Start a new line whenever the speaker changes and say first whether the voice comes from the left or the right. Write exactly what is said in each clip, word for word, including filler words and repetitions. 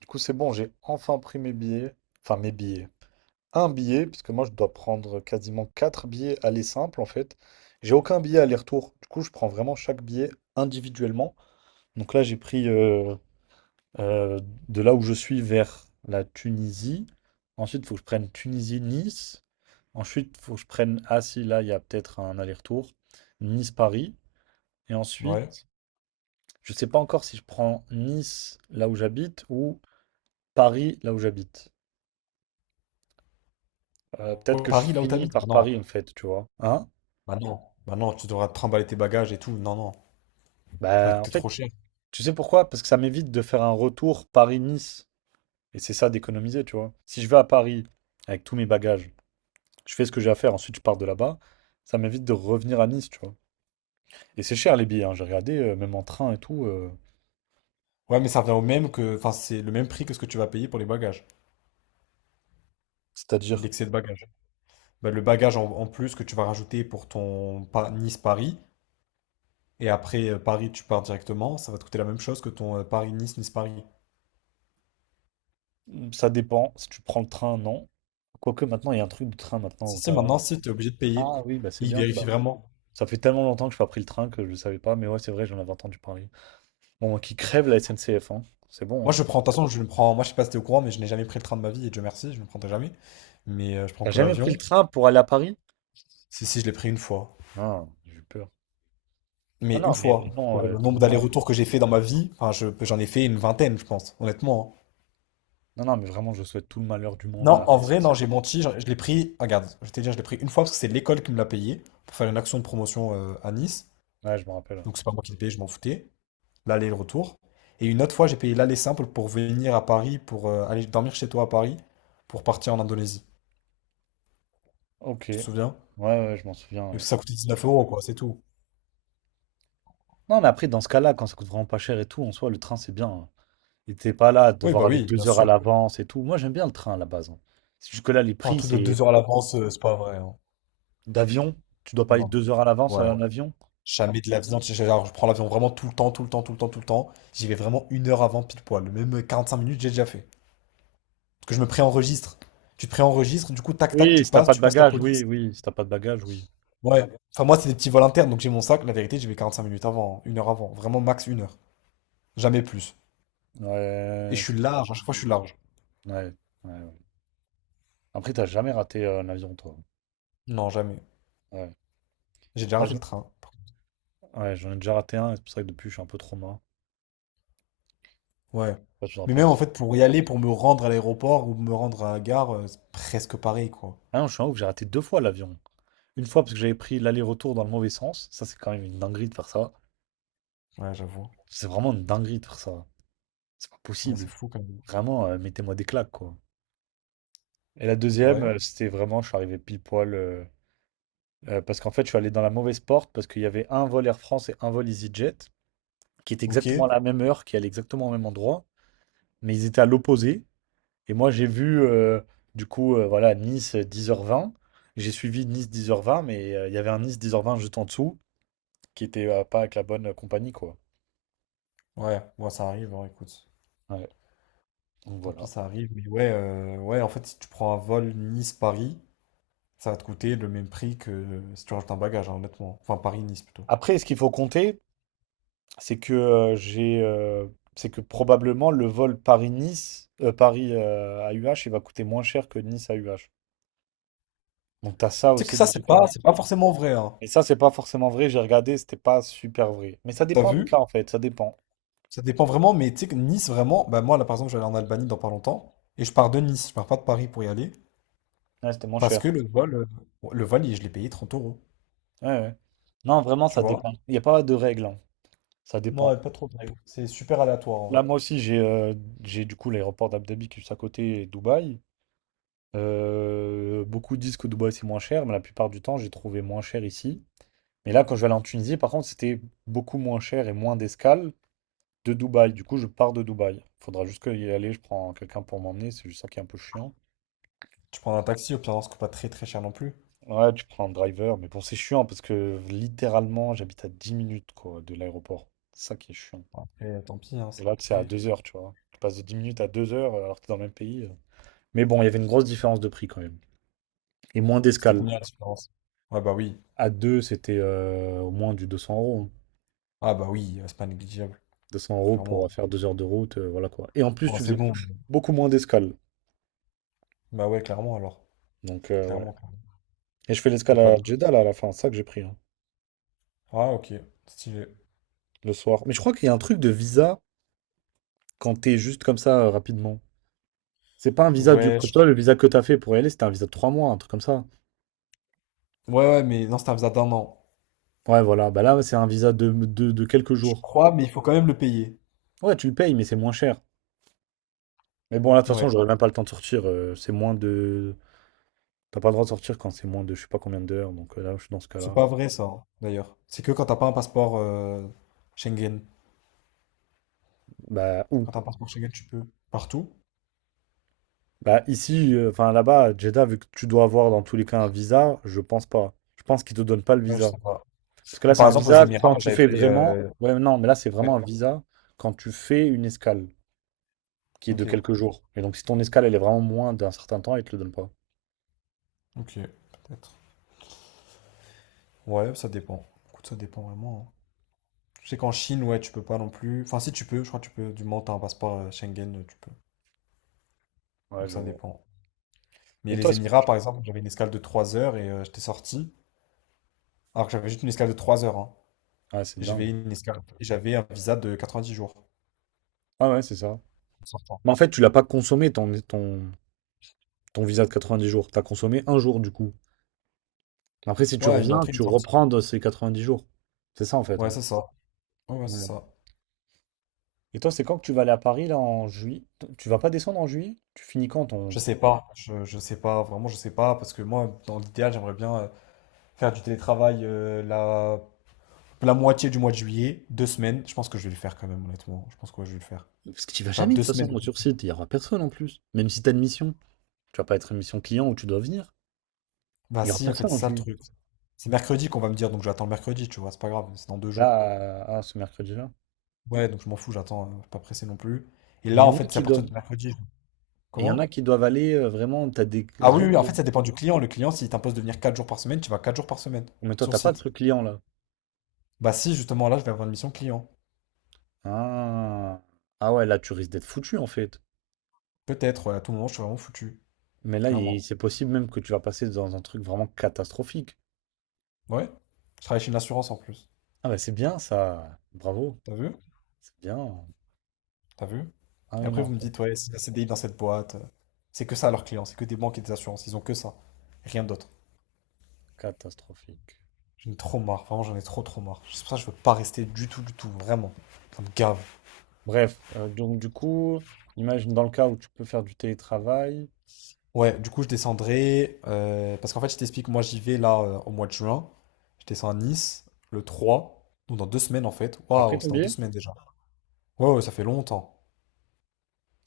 right: Du coup, c'est bon, j'ai enfin pris mes billets. Enfin, mes billets. Un billet, puisque moi, je dois prendre quasiment quatre billets aller simple, en fait. J'ai aucun billet aller-retour. Du coup, je prends vraiment chaque billet individuellement. Donc là, j'ai pris euh, euh, de là où je suis vers la Tunisie. Ensuite, il faut que je prenne Tunisie-Nice. Ensuite, il faut que je prenne... Ah si, là, il y a peut-être un aller-retour. Nice-Paris. Et
left: Ouais.
right: ensuite, je ne sais pas encore si je prends Nice, là où j'habite, ou Paris, là où j'habite. Euh, peut-être
left: Ouais,
right: que je
left: Paris, là où
right: finis
left: t'habites?
right: par
left: Bah non.
right: Paris, en fait, tu vois. Hein?
left: Bah non. Bah non, tu devras te trimballer tes bagages et tout. Non, non. Ça va te
right: Bah, en
left: coûter
right: fait,
left: trop cher.
right: tu sais pourquoi? Parce que ça m'évite de faire un retour Paris-Nice. Et c'est ça d'économiser, tu vois. Si je vais à Paris avec tous mes bagages, je fais ce que j'ai à faire, ensuite je pars de là-bas, ça m'évite de revenir à Nice, tu vois. Et c'est cher les billets, hein. J'ai regardé, euh, même en train et tout. Euh,
left: Ouais, mais ça revient au même que. Enfin, c'est le même prix que ce que tu vas payer pour les bagages.
right: c'est-à-dire,
left: L'excès de bagages. Bah, le bagage en, en plus que tu vas rajouter pour ton Pa- Nice-Paris. Et après euh, Paris, tu pars directement. Ça va te coûter la même chose que ton euh, Paris-Nice-Nice-Paris.
right: mm, ça dépend. Si tu prends le train, non. Quoique maintenant, il y a un truc de train maintenant
left: Si,
right: où
left: si,
right: t'as.
left: maintenant, si, t'es obligé de payer.
right: Ah oui, bah c'est
left: Il
right: bien.
left: vérifie
right: Bah,
left: vraiment.
right: ça fait tellement longtemps que je n'ai pas pris le train que je ne savais pas, mais ouais, c'est vrai, j'en avais entendu parler. Bon, qui crève la S N C F, hein. C'est bon,
left: Moi,
right: hein.
left: je prends. De toute façon, je ne prends. Moi, je sais pas si t'es au courant, mais je n'ai jamais pris le train de ma vie. Et Dieu merci, je ne le prendrai jamais. Mais euh, je prends
right: T'as
left: que
right: jamais pris le
left: l'avion.
right: train pour aller à Paris?
left: Si, si, je l'ai pris une fois.
right: Non, j'ai eu peur.
left: Mais
right: Non,
left: une
right: non, mais
left: fois,
right: vraiment,
left: pour le
right: euh,
left: nombre
right: vraiment.
left: d'allers-retours que j'ai fait dans ma vie, enfin, je- j'en ai fait une vingtaine, je pense, honnêtement, hein.
right: Non, non, mais vraiment, je souhaite tout le malheur du monde
left: Non,
right: à
left: en
right: la
left: vrai, non,
right: S N C F.
left: j'ai menti. j'en- Je, l'ai pris, ah, regarde, je vais te dire, je l'ai pris une fois parce que c'est l'école qui me l'a payé pour faire une action de promotion euh, à Nice.
right: Ouais, je me rappelle.
left: Donc, c'est pas moi qui l'ai payé, je m'en foutais. L'aller et le retour. Et une autre fois, j'ai payé l'aller simple pour venir à Paris, pour euh, aller dormir chez toi à Paris, pour partir en Indonésie.
right: Ok.
left: Tu te
right: Ouais,
left: souviens?
right: ouais, je m'en souviens.
left: Mais
right: Ouais.
left: ça coûtait dix-neuf euros, quoi, c'est tout.
right: Non, mais après, dans ce cas-là, quand ça coûte vraiment pas cher et tout, en soi, le train, c'est bien. Hein. Et t'es pas là à
left: Oui,
right: devoir
left: bah
right: aller
left: oui, bien
right: deux heures à
left: sûr.
right: l'avance et tout. Moi, j'aime bien le train à la base. Hein. C'est juste que là, les
left: Pas Un
right: prix,
left: truc de
right: c'est
left: deux heures à l'avance, euh, c'est pas vrai, hein.
right: d'avion. Tu dois pas aller
left: Non.
right: deux heures à l'avance
left: Ouais.
right: en avion.
left: Jamais de l'avion, tu sais. Genre, je prends l'avion vraiment tout le temps, tout le temps, tout le temps, tout le temps. J'y vais vraiment une heure avant, pile poil. Même quarante-cinq minutes, j'ai déjà fait. Parce que je me préenregistre. Tu te préenregistres, du coup, tac, tac,
right: Oui,
left: tu
right: si t'as
left: passes,
right: pas de
left: tu passes la
right: bagages,
left: police.
right: oui, oui. Si t'as pas de bagages, oui.
left: Ouais. Enfin, moi, c'est des petits vols internes, donc j'ai mon sac. La vérité, j'y vais quarante-cinq minutes avant, hein, une heure avant. Vraiment, max une heure. Jamais plus. Et
right: Ouais,
left: je suis large, à chaque fois, je suis large.
right: ouais, ouais. Ouais. Après, t'as jamais raté euh, un avion, toi.
left: Non, jamais.
right: Ouais.
left: J'ai déjà
right: Moi,
left: raté le
right: j'en
left: train.
right: Ouais, j'en ai déjà raté un, et c'est pour ça que depuis, je suis un peu trop main.
left: Ouais.
right: Je sais pas si tu te
left: Mais
right: rappelles.
left: même, en fait, pour y aller, pour me rendre à l'aéroport ou me rendre à la gare, euh, c'est presque pareil, quoi.
right: Ah non, je suis un ouf, j'ai raté deux fois l'avion. Une fois parce que j'avais pris l'aller-retour dans le mauvais sens. Ça, c'est quand même une dinguerie de faire ça.
left: Ouais, j'avoue.
right: C'est vraiment une dinguerie de faire ça. C'est pas
left: Ouais,
right: possible.
left: c'est fou, quand même.
right: Vraiment, euh, mettez-moi des claques, quoi. Et la deuxième,
left: Ouais.
right: euh, c'était vraiment, je suis arrivé pile poil. Euh, euh, parce qu'en fait, je suis allé dans la mauvaise porte parce qu'il y avait un vol Air France et un vol EasyJet qui étaient
left: Ok.
right: exactement à la même heure, qui allaient exactement au même endroit. Mais ils étaient à l'opposé. Et moi, j'ai vu, euh, du coup, euh, voilà, Nice euh, dix heures vingt. J'ai suivi Nice dix heures vingt, mais euh, il y avait un Nice dix heures vingt juste en dessous, qui était euh, pas avec la bonne euh, compagnie, quoi.
left: Ouais, moi ça arrive, hein, écoute.
right: Ouais, donc
left: Tant pis,
right: voilà.
left: ça arrive. Mais ouais, euh, ouais, en fait, si tu prends un vol Nice-Paris, ça va te coûter le même prix que euh, si tu rajoutes un bagage, hein, honnêtement. Enfin, Paris-Nice plutôt.
right: Après, ce qu'il faut compter, c'est que euh, j'ai, euh, c'est que probablement le vol Paris-Nice, euh, Paris euh, A U H, il va coûter moins cher que Nice A U H. Donc t'as ça
left: Tu sais que
right: aussi
left: ça,
right: de
left: c'est pas,
right: différence.
left: c'est pas forcément vrai, hein.
right: Et ça, c'est pas forcément vrai. J'ai regardé, c'était pas super vrai. Mais ça
left: T'as
right: dépend du
left: vu?
right: cas, en fait. Ça dépend.
left: Ça dépend vraiment, mais tu sais que Nice, vraiment, bah moi, là, par exemple, je vais aller en Albanie dans pas longtemps, et je pars de Nice, je pars pas de Paris pour y aller,
right: Ouais, c'était moins
left: parce
right: cher.
left: que le vol, euh, le vol, il- je l'ai payé trente euros,
right: Ouais, ouais. Non, vraiment,
left: tu
right: ça
left: vois?
right: dépend. Il n'y a pas de règle. Hein. Ça
left: Non,
right: dépend.
left: elle pas trop dingue. C'est super aléatoire, en
right: Là,
left: vrai.
right: moi aussi, j'ai euh, j'ai du coup l'aéroport d'Abu Dhabi qui est juste à côté et Dubaï. Euh, beaucoup disent que Dubaï c'est moins cher, mais la plupart du temps, j'ai trouvé moins cher ici. Mais là, quand je vais aller en Tunisie, par contre, c'était beaucoup moins cher et moins d'escale de Dubaï. Du coup, je pars de Dubaï. Faudra juste y aller, je prends quelqu'un pour m'emmener, c'est juste ça qui est un peu chiant.
left: Tu prends un taxi, au pire, on se coûte pas très très cher non plus.
right: Ouais, tu prends un driver, mais bon, c'est chiant parce que littéralement, j'habite à dix minutes quoi, de l'aéroport. C'est ça qui est chiant.
left: Et tant pis, hein.
right: Et là, c'est à
left: c'est-
right: deux heures, tu vois. Tu passes de dix minutes à deux heures alors que t'es dans le même pays. euh. Mais bon, il y avait une grosse différence de prix quand même. Et moins
left: C'était
right: d'escale.
left: combien la différence? Ah bah oui.
right: À deux, c'était euh, au moins du deux cents euros. Hein.
left: Ah bah oui, euh, c'est pas négligeable.
right: deux cents euros
left: Clairement.
right: pour faire deux heures de route, euh, voilà quoi. Et en plus,
left: Bon,
right: tu
left: c'est
right: faisais
left: bon.
right: beaucoup moins d'escale.
left: Bah ouais, clairement alors.
right: Donc, euh, ouais.
left: Clairement, clairement.
right: Et je fais
left: Y a
right: l'escale
left: pas
right: à
left: de...
right: Jeddah, là, à la fin. C'est ça que j'ai pris, hein,
left: Ah ok, stylé.
right: le soir. Mais je crois qu'il y a un truc de visa quand t'es juste comme ça, euh, rapidement. C'est pas un visa du...
left: Ouais,
right: Parce que
left: je-
right: toi, le visa que t'as fait pour y aller, c'était un visa de trois mois, un truc comme ça.
left: ouais, ouais, mais non, c'est un visa d'un an.
right: Ouais, voilà. Bah là, c'est un visa de, de, de quelques
left: Je
right: jours.
left: crois, mais il faut quand même le payer.
right: Ouais, tu le payes, mais c'est moins cher. Mais bon, là, de toute façon,
left: Ouais.
right: j'aurais même pas le temps de sortir. Euh, c'est moins de... T'as pas le droit de sortir quand c'est moins de je sais pas combien d'heures, donc euh, là, je suis dans ce
left: C'est
right: cas-là.
left: pas vrai ça, hein, d'ailleurs. C'est que quand t'as pas un passeport euh, Schengen.
right: Bah, où?
left: Quand t'as un passeport Schengen, tu peux. Partout?
right: Bah, ici, euh, enfin là-bas, à Jeddah, vu que tu dois avoir dans tous les cas un visa, je pense pas. Je pense qu'ils te donnent pas le
left: Ouais, je
right: visa.
left: sais pas.
right: Parce que là,
left: Mais
right: c'est
left: par
right: un
left: exemple, aux
right: visa
left: Émirats,
right: quand
left: moi
right: tu
left: j'avais
right: fais
left: fait...
right: vraiment.
left: euh,
right: Ouais, mais non, mais là, c'est vraiment
left: ouais.
right: un visa quand tu fais une escale, qui est de
left: Ok,
right: quelques jours. Et donc, si ton escale, elle est vraiment moins d'un certain temps, ils te le donnent pas.
left: ok, peut-être. Ouais, ça dépend. Écoute, ça dépend vraiment, hein. Je sais qu'en Chine, ouais, tu peux pas non plus. Enfin, si tu peux, je crois que tu peux. Du moment que t'as un passeport euh, Schengen, euh, tu peux.
right: Ouais,
left: Donc
right: je
left: ça
right: vois.
left: dépend. Mais
right: Et toi,
left: les
right: est-ce que.
left: Émirats,
right: Tu-
left: par exemple, j'avais une escale de trois heures et euh, j'étais sorti. Alors que j'avais juste une escale de trois heures, hein.
right: Ah, c'est
left: Et
right: dingue.
left: j'avais une escale... et j'avais un visa de quatre-vingt-dix jours
right: Ah ouais, c'est ça.
left: en sortant.
right: Mais en fait, tu l'as pas consommé ton, ton, ton visa de quatre-vingt-dix jours. T'as consommé un jour, du coup. Après, si tu
left: Ouais, une
right: reviens,
left: entrée, une
right: tu
left: sortie.
right: reprends de ces dix jours. C'est ça en fait.
left: Ouais,
right: Hein.
left: c'est ça. Ouais, ouais,
right: Ouais.
left: c'est ça.
right: Et toi, c'est quand que tu vas aller à Paris là en juillet? T- Tu vas pas descendre en juillet? Tu finis quand ton.
left: Je sais pas. Je, je sais pas. Vraiment, je sais pas. Parce que moi, dans l'idéal, j'aimerais bien euh, faire du télétravail euh, la... la moitié du mois de juillet, deux semaines. Je pense que je vais le faire quand même, honnêtement. Je pense que ouais, je vais le faire.
right: Parce que tu vas
left: Je vais faire
right: jamais de
left: deux
right: toute
left: semaines.
right: façon sur site, il y aura personne en plus. Même si t'as une mission, tu vas pas être une mission client où tu dois venir.
left: Bah
right: Il y aura
left: si, en fait,
right: personne en
left: c'est ça le
right: juillet.
left: truc. C'est mercredi qu'on va me dire, donc j'attends le mercredi, tu vois, c'est pas grave, c'est dans deux jours.
right: Là, euh, ah, ce mercredi-là.
left: Ouais, donc je m'en fous, j'attends, euh, je suis pas pressé non plus. Et
right: Mais il
left: là,
right: y
left: en
right: en a
left: fait, c'est à
right: qui
left: partir
right: doivent.
left: de mercredi.
right: Et il y en
left: Comment?
right: a qui doivent aller euh, vraiment. T'as des,
left: Ah
right: des
left: oui,
right: gens
left: oui,
right: qui.
left: en fait, ça dépend du client. Le client, s'il t'impose de venir quatre jours par semaine, tu vas quatre jours par semaine
right: Mais toi,
left: sur
right: t'as pas de
left: site.
right: truc client là.
left: Bah si, justement, là, je vais avoir une mission client.
right: Ah. Ah ouais, là, tu risques d'être foutu en fait.
left: Peut-être, ouais, à tout moment, je suis vraiment foutu,
right: Mais là, il-
left: clairement.
right: c'est possible même que tu vas passer dans un truc vraiment catastrophique.
left: Ouais, je travaille chez une assurance en plus.
right: Ah bah c'est bien ça, bravo,
left: T'as vu?
right: c'est bien.
left: T'as vu?
right: Ah
left: Et
right: oui,
left: après,
right: non,
left: vous me dites, ouais, c'est un C D I dans cette boîte. euh, C'est que ça, leurs clients, c'est que des banques et des assurances, ils ont que ça, rien d'autre.
right: catastrophique.
left: J'en ai trop marre, vraiment j'en ai trop trop marre. C'est pour ça que je veux pas rester du tout, du tout, vraiment. Ça me gave.
right: Bref, euh, donc du coup, imagine dans le cas où tu peux faire du télétravail.
left: Ouais, du coup je descendrai, euh, parce qu'en fait je t'explique, moi j'y vais là euh, au mois de juin. Je descends à Nice le trois, donc dans deux semaines en fait.
right: Après
left: Waouh,
right: ton
left: c'est dans deux
right: billet?
left: semaines déjà. Ouais, ouais, ça fait longtemps.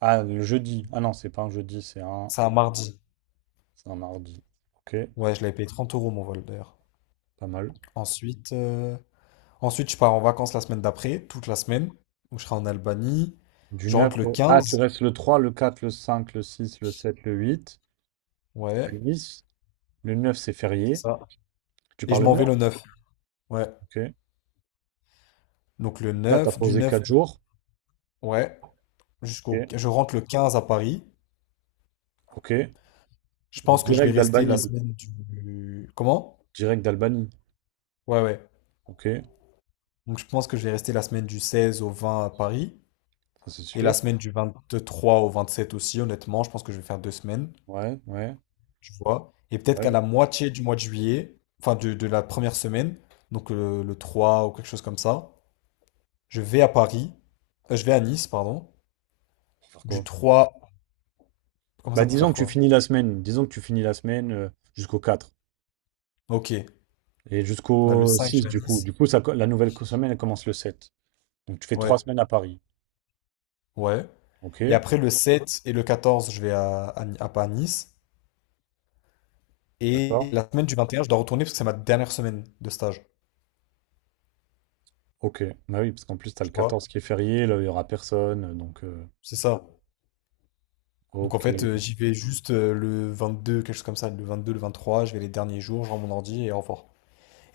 right: Ah, le jeudi. Ah non, c'est pas un jeudi, c'est un,
left: C'est un mardi.
right: c'est un mardi. Ok,
left: Ouais, je l'avais payé trente euros mon vol d'ailleurs.
right: pas mal.
left: Ensuite, euh, ensuite je pars en vacances la semaine d'après, toute la semaine. Donc je serai en Albanie.
right: Du
left: Je
right: neuf.
left: rentre le
right: Au... Ah, tu
left: quinze.
right: restes le trois, le quatre, le cinq, le six, le sept, le huit. Le
left: Ouais,
right: dix. Le neuf c'est
left: c'est
right: férié.
left: ça.
right: Tu
left: Et
right: pars
left: je
right: le
left: m'en vais
right: neuf
left: le neuf. Ouais.
right: Ok.
left: Donc le
right: Là, t'as
left: neuf, du
right: posé
left: neuf.
right: quatre jours.
left: Ouais, jusqu'au,
right: Ok.
left: je rentre le quinze à Paris.
right: Ok.
left: Je pense que je vais
right: Direct
left: rester la
right: d'Albanie.
left: semaine du... Comment?
right: Direct d'Albanie.
left: Ouais, ouais.
right: Ok,
left: Donc je pense que je vais rester la semaine du seize au vingt à Paris.
right: ça c'est
left: Et la
right: sûr.
left: semaine du vingt trois au vingt sept aussi, honnêtement. Je pense que je vais faire deux semaines,
right: Ouais, ouais,
left: tu vois. Et peut-être qu'à
right: ouais.
left: la moitié du mois de juillet, enfin de, de la première semaine, donc euh, le, trois ou quelque chose comme ça, je vais à Paris. Euh, je vais à Nice, pardon.
right: Faut faire
left: Du
right: quoi?
left: trois. Comment
right: Bah
left: ça pour
right: disons
left: faire
right: que tu
left: quoi?
right: finis la semaine, disons que tu finis la semaine euh, jusqu'au quatre
left: Ok. Euh,
right: et
left: Le
right: jusqu'au
left: cinq je
right: six
left: vais à
right: du coup.
left: Nice.
right: Du coup, ça, co- la nouvelle co- semaine elle commence le sept. Donc tu fais trois
left: Ouais.
right: semaines à Paris.
left: Ouais.
right: Ok,
left: Et après, le sept et le quatorze, je vais à, à, à- pas à Nice. Et
right: d'accord.
left: la semaine du vingt et un, je dois retourner parce que c'est ma dernière semaine de stage.
right: Ok, bah oui, parce qu'en plus t'as le
left: Tu vois?
right: quatorze qui est férié, là il y aura personne. euh, Donc euh,
left: C'est ça. Donc en
right: ok,
left: fait, euh, j'y vais juste euh, le vingt-deux, quelque chose comme ça. Le vingt-deux, le vingt-trois, je vais les derniers jours, je rends mon ordi et au revoir.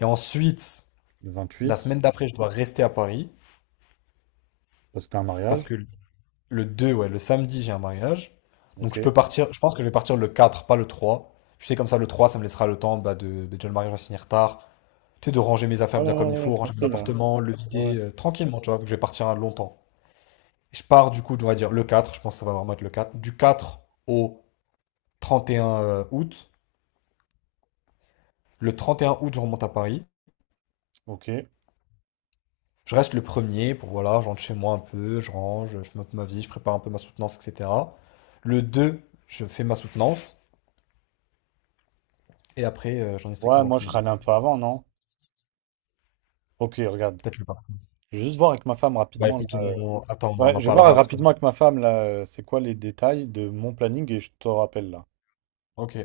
left: Et ensuite,
right: le
left: la
right: vingt-huit
left: semaine d'après, je dois rester à Paris
right: parce que t'as un
left: parce
right: mariage.
left: que le deux, ouais, le samedi, j'ai un mariage.
right: Ok.
left: Donc je peux partir, je pense que je vais partir le quatre, pas le trois. Tu sais, comme ça, le trois, ça me laissera le temps, bah, de. Bah, déjà, le mariage va se finir tard. Tu sais, de ranger mes affaires bien comme il faut, ranger mon
right: Tranquille, hein.
left: appartement, le
right: Ouais.
left: vider euh, tranquillement, tu vois, vu que je vais partir longtemps. Je pars du coup, on va dire le quatre, je pense que ça va vraiment être le quatre, du quatre au trente et un euh, août. Le trente et un août, je remonte à Paris.
right: Ok.
left: Je reste le premier pour, voilà, je rentre chez moi un peu, je range, je monte ma vie, je prépare un peu ma soutenance, et cetera. Le deux, je fais ma soutenance, et après, euh, j'en ai
right: Ouais,
left: strictement
right: moi je
left: aucune idée.
right: râle un peu avant, non? Ok, regarde.
left: Peut-être le pas.
right: Je vais juste voir avec ma femme
left: Bah
right: rapidement là.
left: écoute,
right: euh,
left: on... attends, on
right: Ouais,
left: en
right: je vais voir
left: parlera parce que...
right: rapidement avec ma femme là, euh, c'est quoi les détails de mon planning et je te rappelle là.
left: Ok,